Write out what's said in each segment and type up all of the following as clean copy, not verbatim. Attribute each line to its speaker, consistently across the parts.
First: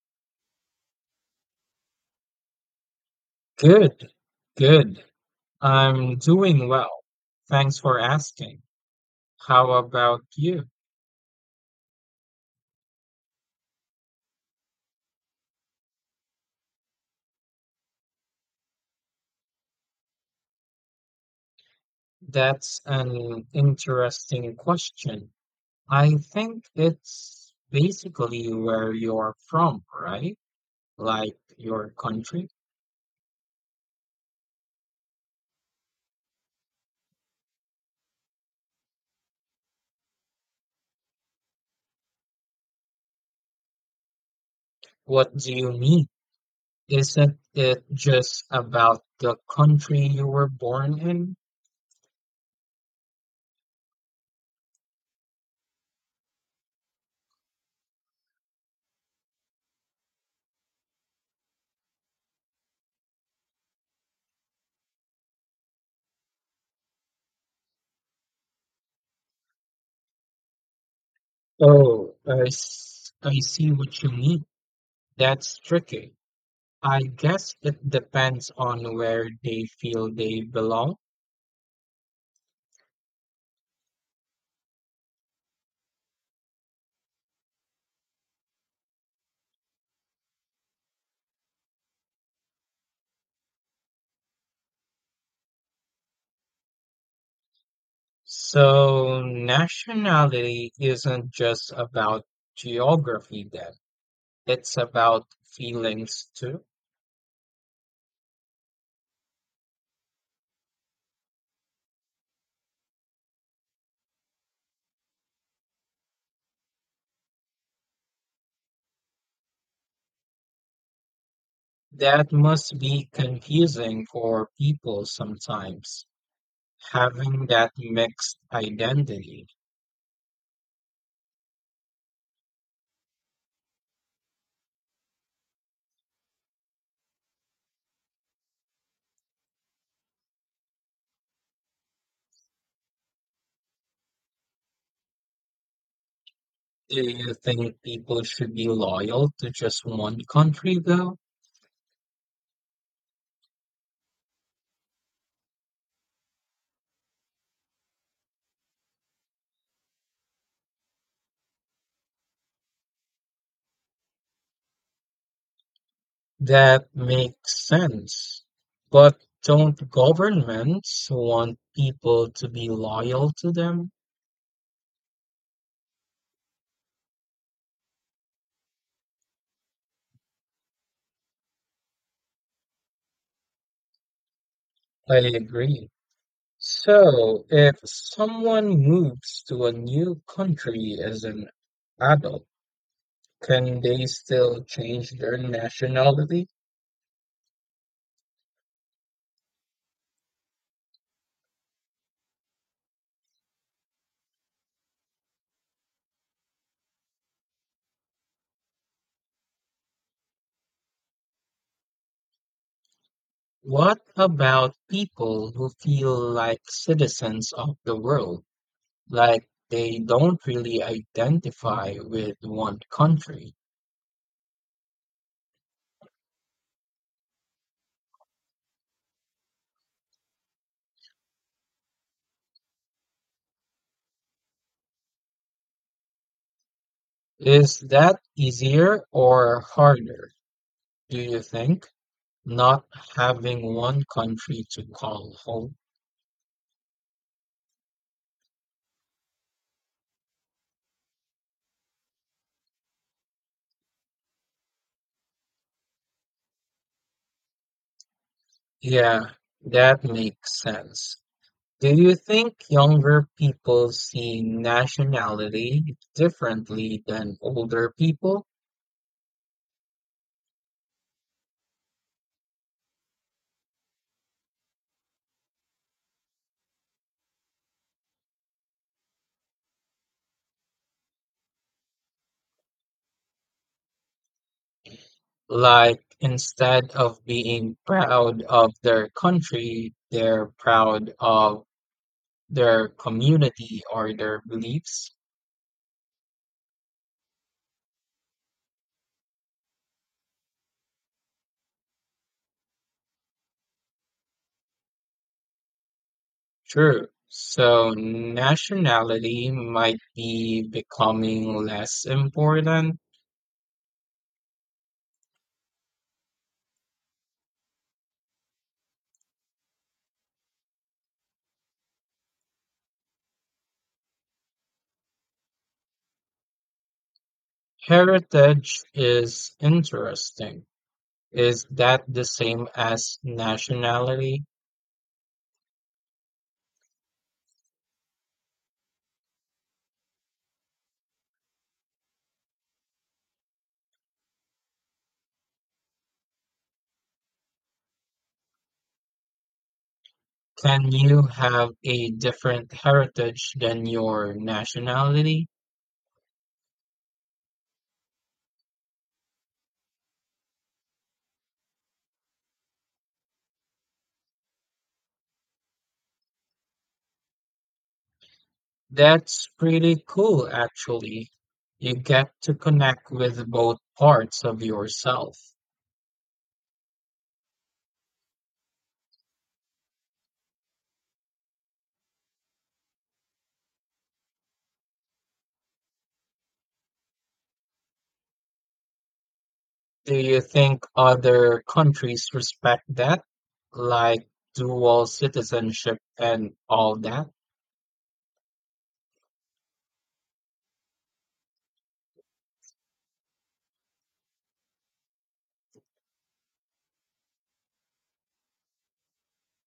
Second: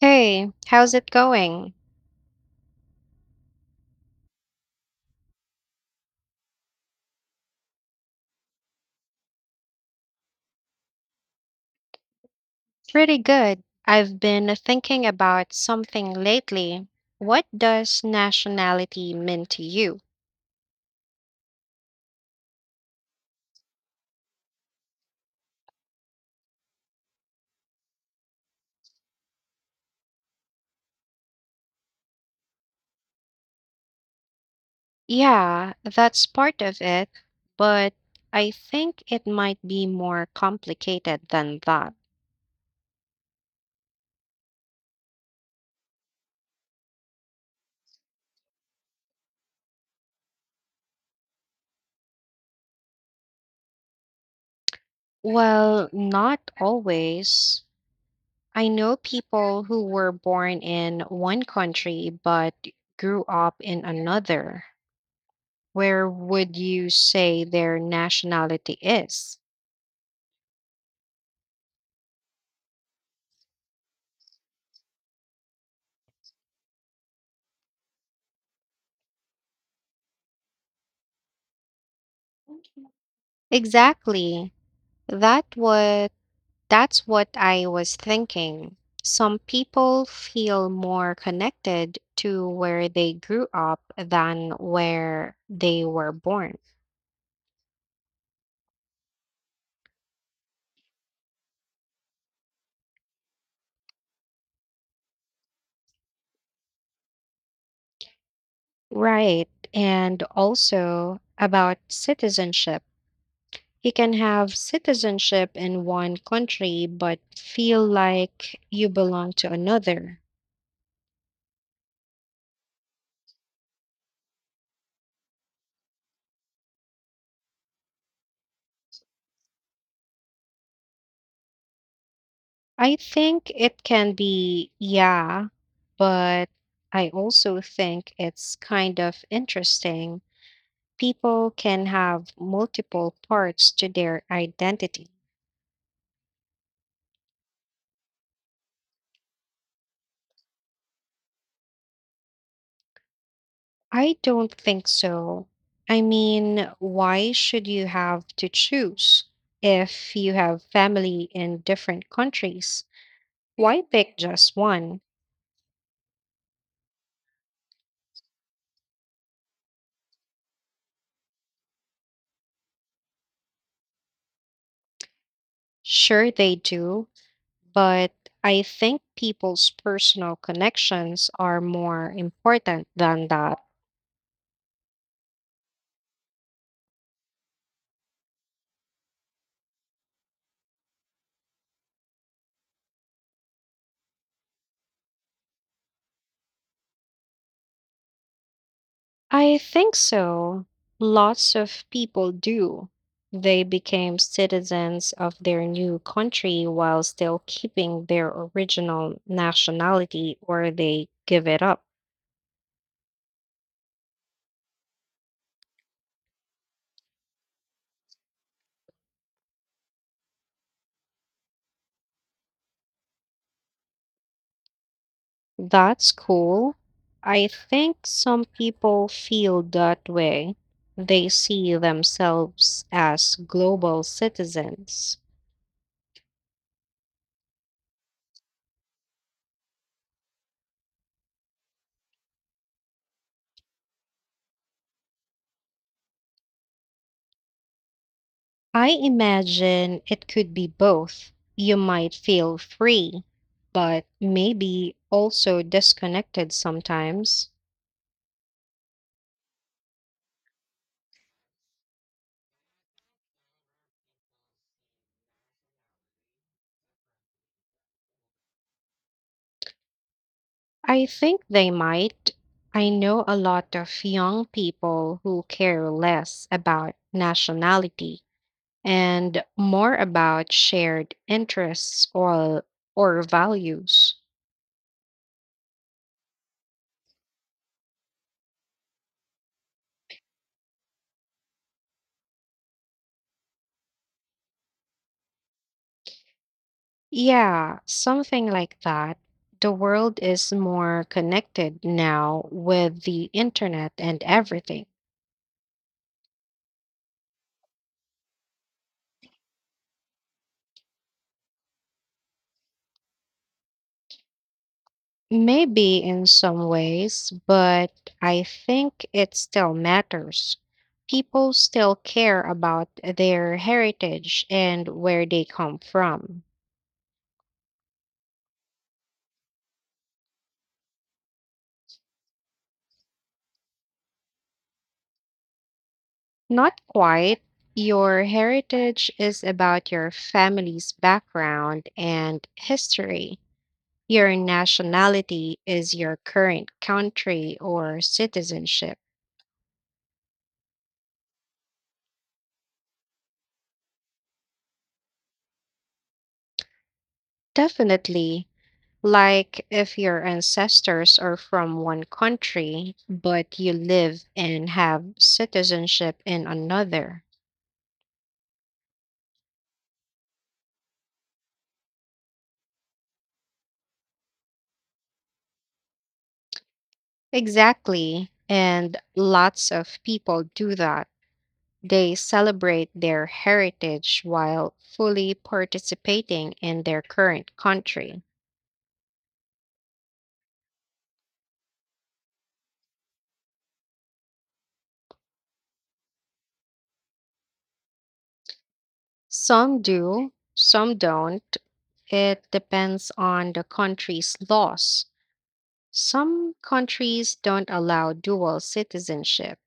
Speaker 1: Hey, how's it going?
Speaker 2: Good, good. I'm doing well. Thanks for asking. How about you?
Speaker 1: Pretty good. I've been thinking about something lately. What does nationality mean to you?
Speaker 2: That's an interesting question. I think it's basically where you're from, right? Like your country.
Speaker 1: Yeah, that's part of it, but I think it might be more complicated than that.
Speaker 2: What do you mean? Isn't it just about the country you were born in?
Speaker 1: Well, not always. I know people who were born in one country but grew up in another. Where would you say their nationality is?
Speaker 2: Oh, I see what you mean. That's tricky. I guess it depends on where they feel they belong.
Speaker 1: Exactly. That what that's what I was thinking. Some people feel more connected to where they grew up than where they were born.
Speaker 2: So, nationality isn't just about geography, then, it's about feelings too.
Speaker 1: Right. And also about citizenship. You can have citizenship in one country but feel like you belong to another.
Speaker 2: That must be confusing for people sometimes, having that mixed identity.
Speaker 1: I think it can be, yeah, but I also think it's kind of interesting. People can have multiple parts to their identity.
Speaker 2: Do you think people should be loyal to just one country, though?
Speaker 1: I don't think so. I mean, why should you have to choose if you have family in different countries? Why pick just one?
Speaker 2: That makes sense. But don't governments want people to be loyal to them?
Speaker 1: Sure, they do, but I think people's personal connections are more important than that.
Speaker 2: I agree. So, if someone moves to a new country as an adult, can they still change their nationality?
Speaker 1: I think so. Lots of people do. They became citizens of their new country while still keeping their original nationality, or they give it up.
Speaker 2: What about people who feel like citizens of the world, like they don't really identify with one country?
Speaker 1: That's cool. I think some people feel that way. They see themselves as global citizens.
Speaker 2: Is that easier or harder, do you think? Not having one country to call home.
Speaker 1: I imagine it could be both. You might feel free, but maybe also disconnected sometimes.
Speaker 2: Yeah, that makes sense. Do you think younger people see nationality differently than older people?
Speaker 1: I think they might. I know a lot of young people who care less about nationality and more about shared interests or values.
Speaker 2: Like, instead of being proud of their country, they're proud of their community or their beliefs?
Speaker 1: Yeah, something like that. The world is more connected now with the internet and everything.
Speaker 2: True. So nationality might be becoming less important.
Speaker 1: Maybe in some ways, but I think it still matters. People still care about their heritage and where they come from.
Speaker 2: Heritage is interesting. Is that the same as nationality?
Speaker 1: Not quite. Your heritage is about your family's background and history. Your nationality is your current country or citizenship.
Speaker 2: Can you have a different heritage than your nationality?
Speaker 1: Definitely. Like if your ancestors are from one country, but you live and have citizenship in another.
Speaker 2: That's pretty cool, actually. You get to connect with both parts of yourself.
Speaker 1: Exactly. And lots of people do that. They celebrate their heritage while fully participating in their current country.
Speaker 2: Do you think other countries respect that? Like dual citizenship and all that?
Speaker 1: Some do, some don't. It depends on the country's laws. Some countries don't allow dual citizenship.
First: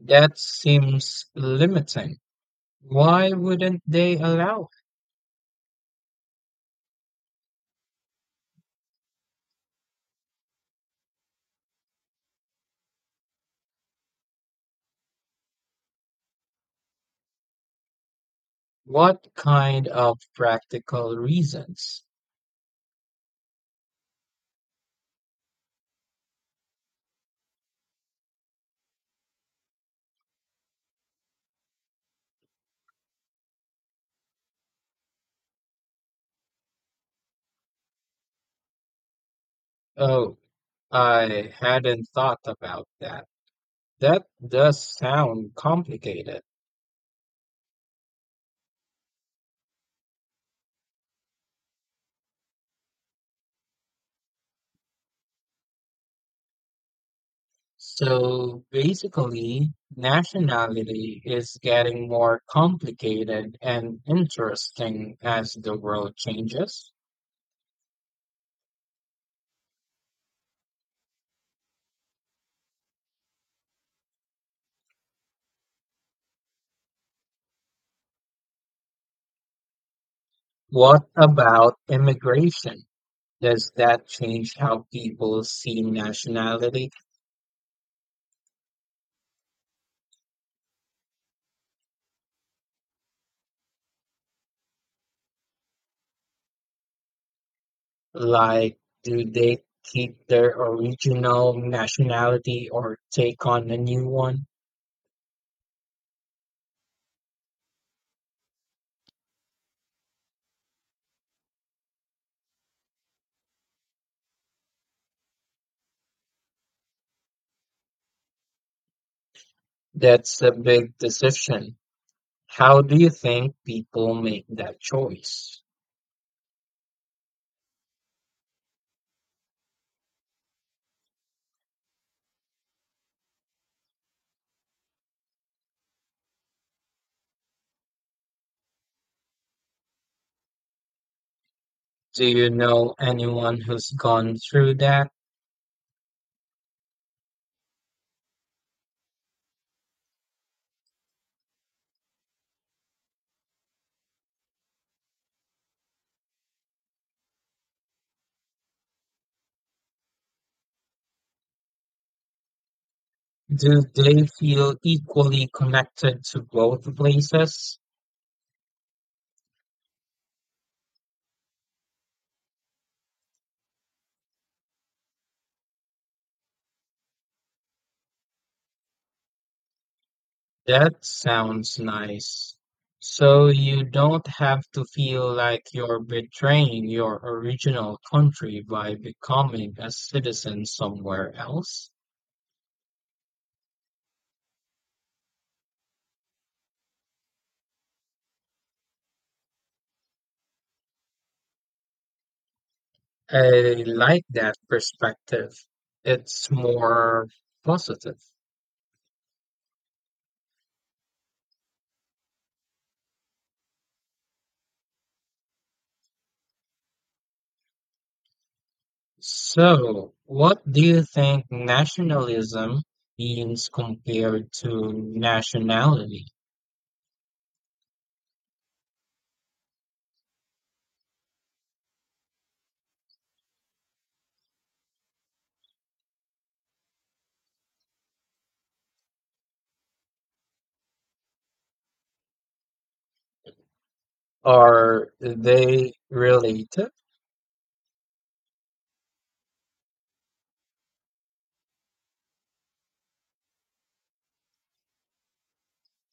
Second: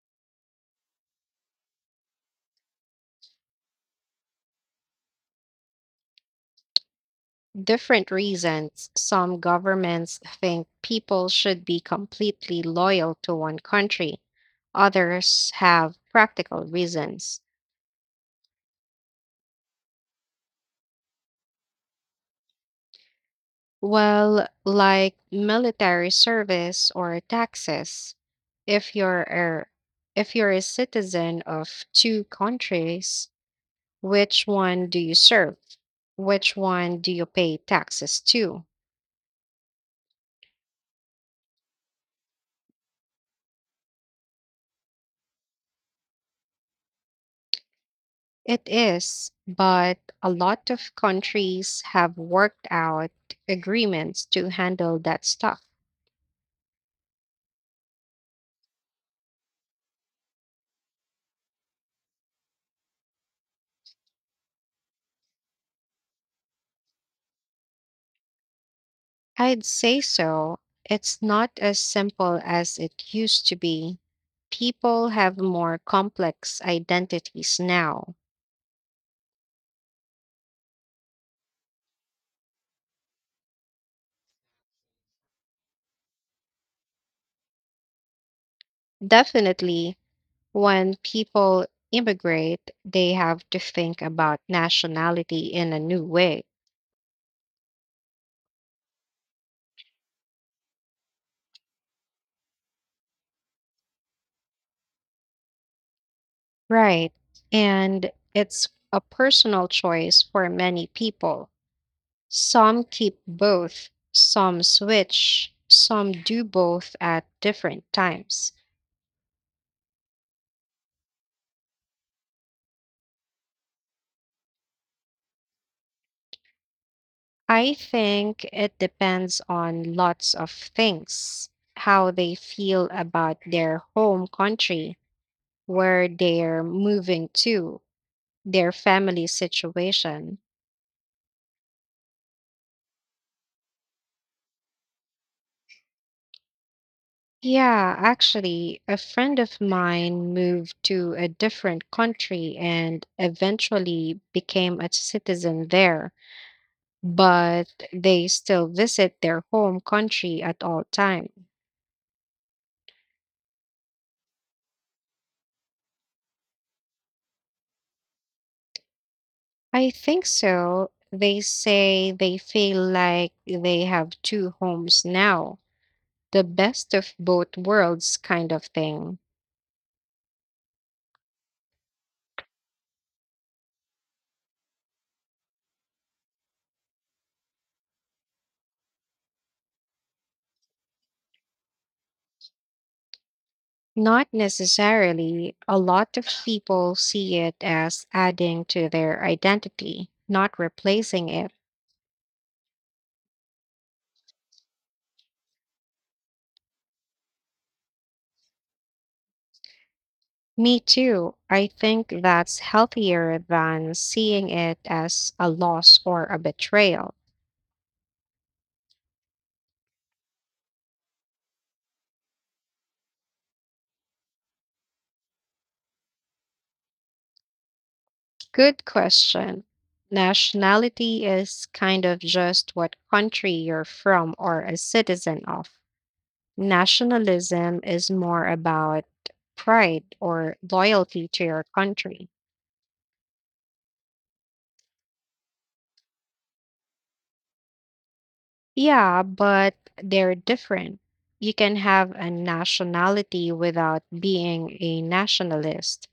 Speaker 2: That seems limiting. Why wouldn't they allow it?
Speaker 1: Different reasons. Some governments think people should be completely loyal to one country. Others have practical reasons.
Speaker 2: What kind of practical reasons?
Speaker 1: Well, like military service or taxes. If you're a if you're a citizen of two countries, which one do you serve? Which one do you pay taxes to?
Speaker 2: Oh, I hadn't thought about that. That does sound complicated.
Speaker 1: It is, but a lot of countries have worked out agreements to handle that stuff.
Speaker 2: So basically, nationality is getting more complicated and interesting as the world changes.
Speaker 1: I'd say so. It's not as simple as it used to be. People have more complex identities now.
Speaker 2: What about immigration? Does that change how people see nationality?
Speaker 1: Definitely, when people immigrate, they have to think about nationality in a new way.
Speaker 2: Like, do they keep their original nationality or take on a new one?
Speaker 1: Right. And it's a personal choice for many people. Some keep both, some switch, some do both at different times.
Speaker 2: That's a big decision. How do you think people make that choice?
Speaker 1: I think it depends on lots of things: how they feel about their home country, where they're moving to, their family situation.
Speaker 2: Do you know anyone who's gone through that?
Speaker 1: Yeah, actually, a friend of mine moved to a different country and eventually became a citizen there, but they still visit their home country at all time.
Speaker 2: Do they feel equally connected to both places?
Speaker 1: I think so. They say they feel like they have two homes now, the best of both worlds kind of thing.
Speaker 2: That sounds nice. So you don't have to feel like you're betraying your original country by becoming a citizen somewhere else.
Speaker 1: Not necessarily. A lot of people see it as adding to their identity, not replacing it.
Speaker 2: I like that perspective. It's more positive.
Speaker 1: Me too. I think that's healthier than seeing it as a loss or a betrayal.
Speaker 2: So, what do you think nationalism means compared to nationality?
Speaker 1: Good question. Nationality is kind of just what country you're from or a citizen of. Nationalism is more about pride or loyalty to your country.
Speaker 2: Are they related?
Speaker 1: Yeah, but they're different. You can have a nationality without being a nationalist.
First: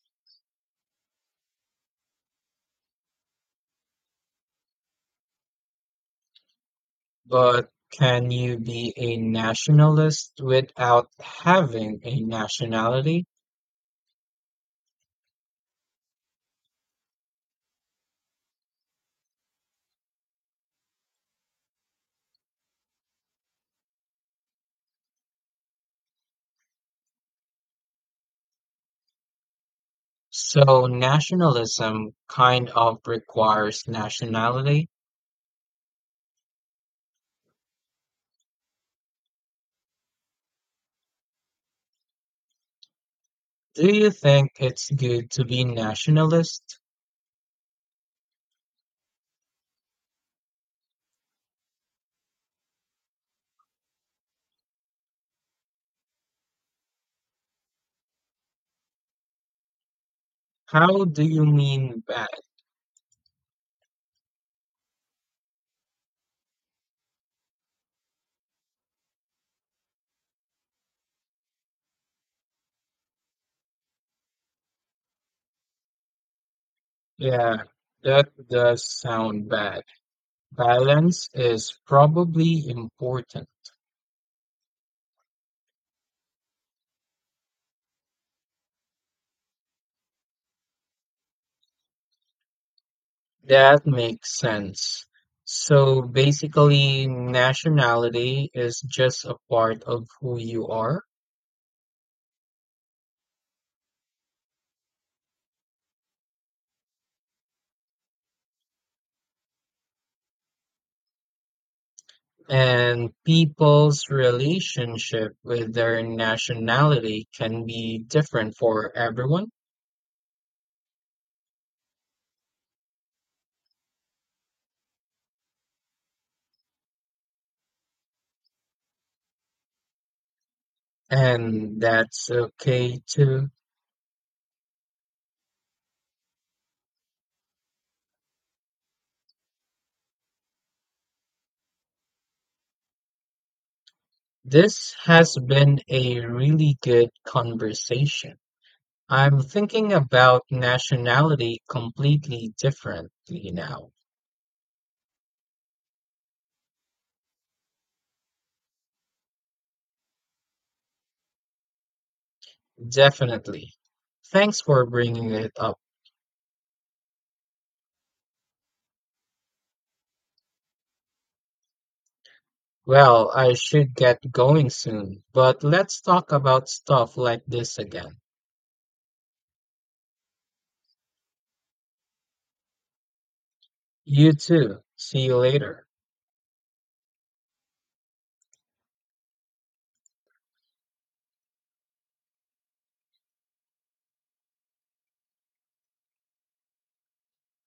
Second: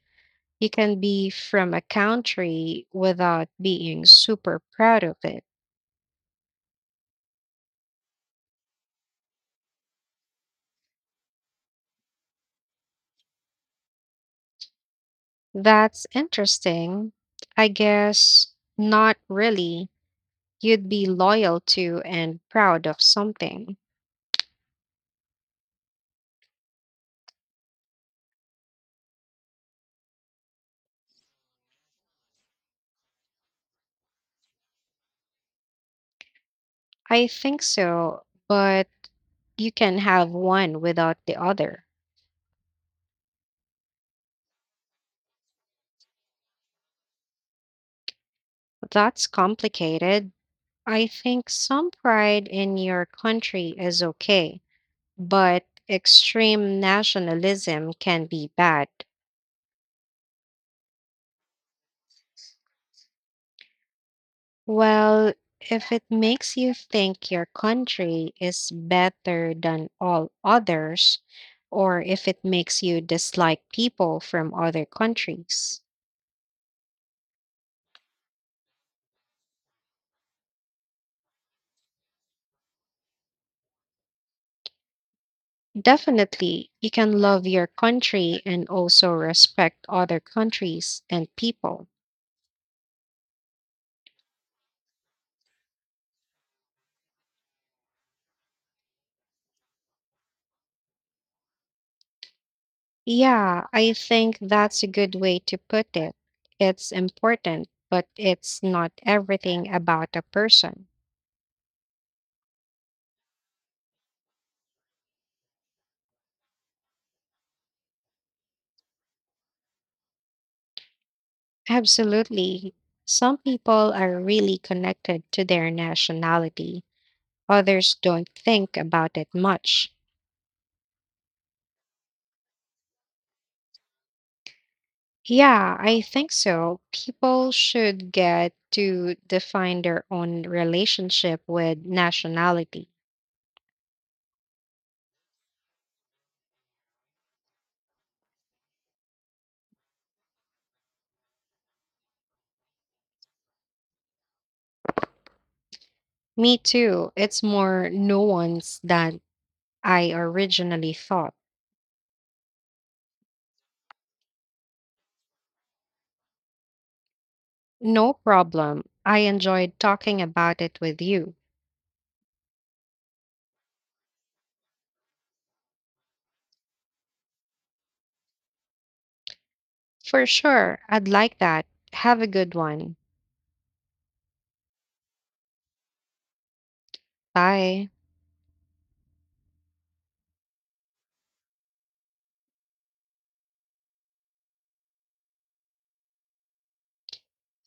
Speaker 1: You can be from a country without being super proud of it.
Speaker 2: But can you be a nationalist without having a nationality?
Speaker 1: That's interesting. I guess not really. You'd be loyal to and proud of something.
Speaker 2: So, nationalism kind of requires nationality.
Speaker 1: I think so, but you can have one without the other.
Speaker 2: Do you think it's good to be nationalist?
Speaker 1: That's complicated. I think some pride in your country is okay, but extreme nationalism can be bad.
Speaker 2: How do you mean bad?
Speaker 1: Well, if it makes you think your country is better than all others, or if it makes you dislike people from other countries.
Speaker 2: Yeah, that does sound bad. Balance is probably important.
Speaker 1: Definitely, you can love your country and also respect other countries and people.
Speaker 2: That makes sense. So basically, nationality is just a part of who you are,
Speaker 1: Yeah, I think that's a good way to put it. It's important, but it's not everything about a person.
Speaker 2: and people's relationship with their nationality can be different for everyone,
Speaker 1: Absolutely. Some people are really connected to their nationality, others don't think about it much.
Speaker 2: and that's okay too.
Speaker 1: Yeah, I think so. People should get to define their own relationship with nationality.
Speaker 2: This has been a really good conversation. I'm thinking about nationality completely differently now.
Speaker 1: Me too. It's more nuanced than I originally thought.
Speaker 2: Definitely. Thanks for bringing it up.
Speaker 1: No problem. I enjoyed talking about it with you.
Speaker 2: Well, I should get going soon, but let's talk about stuff like this again.
Speaker 1: For sure. I'd like that. Have a good one.
Speaker 2: You too. See you later.
Speaker 1: Bye.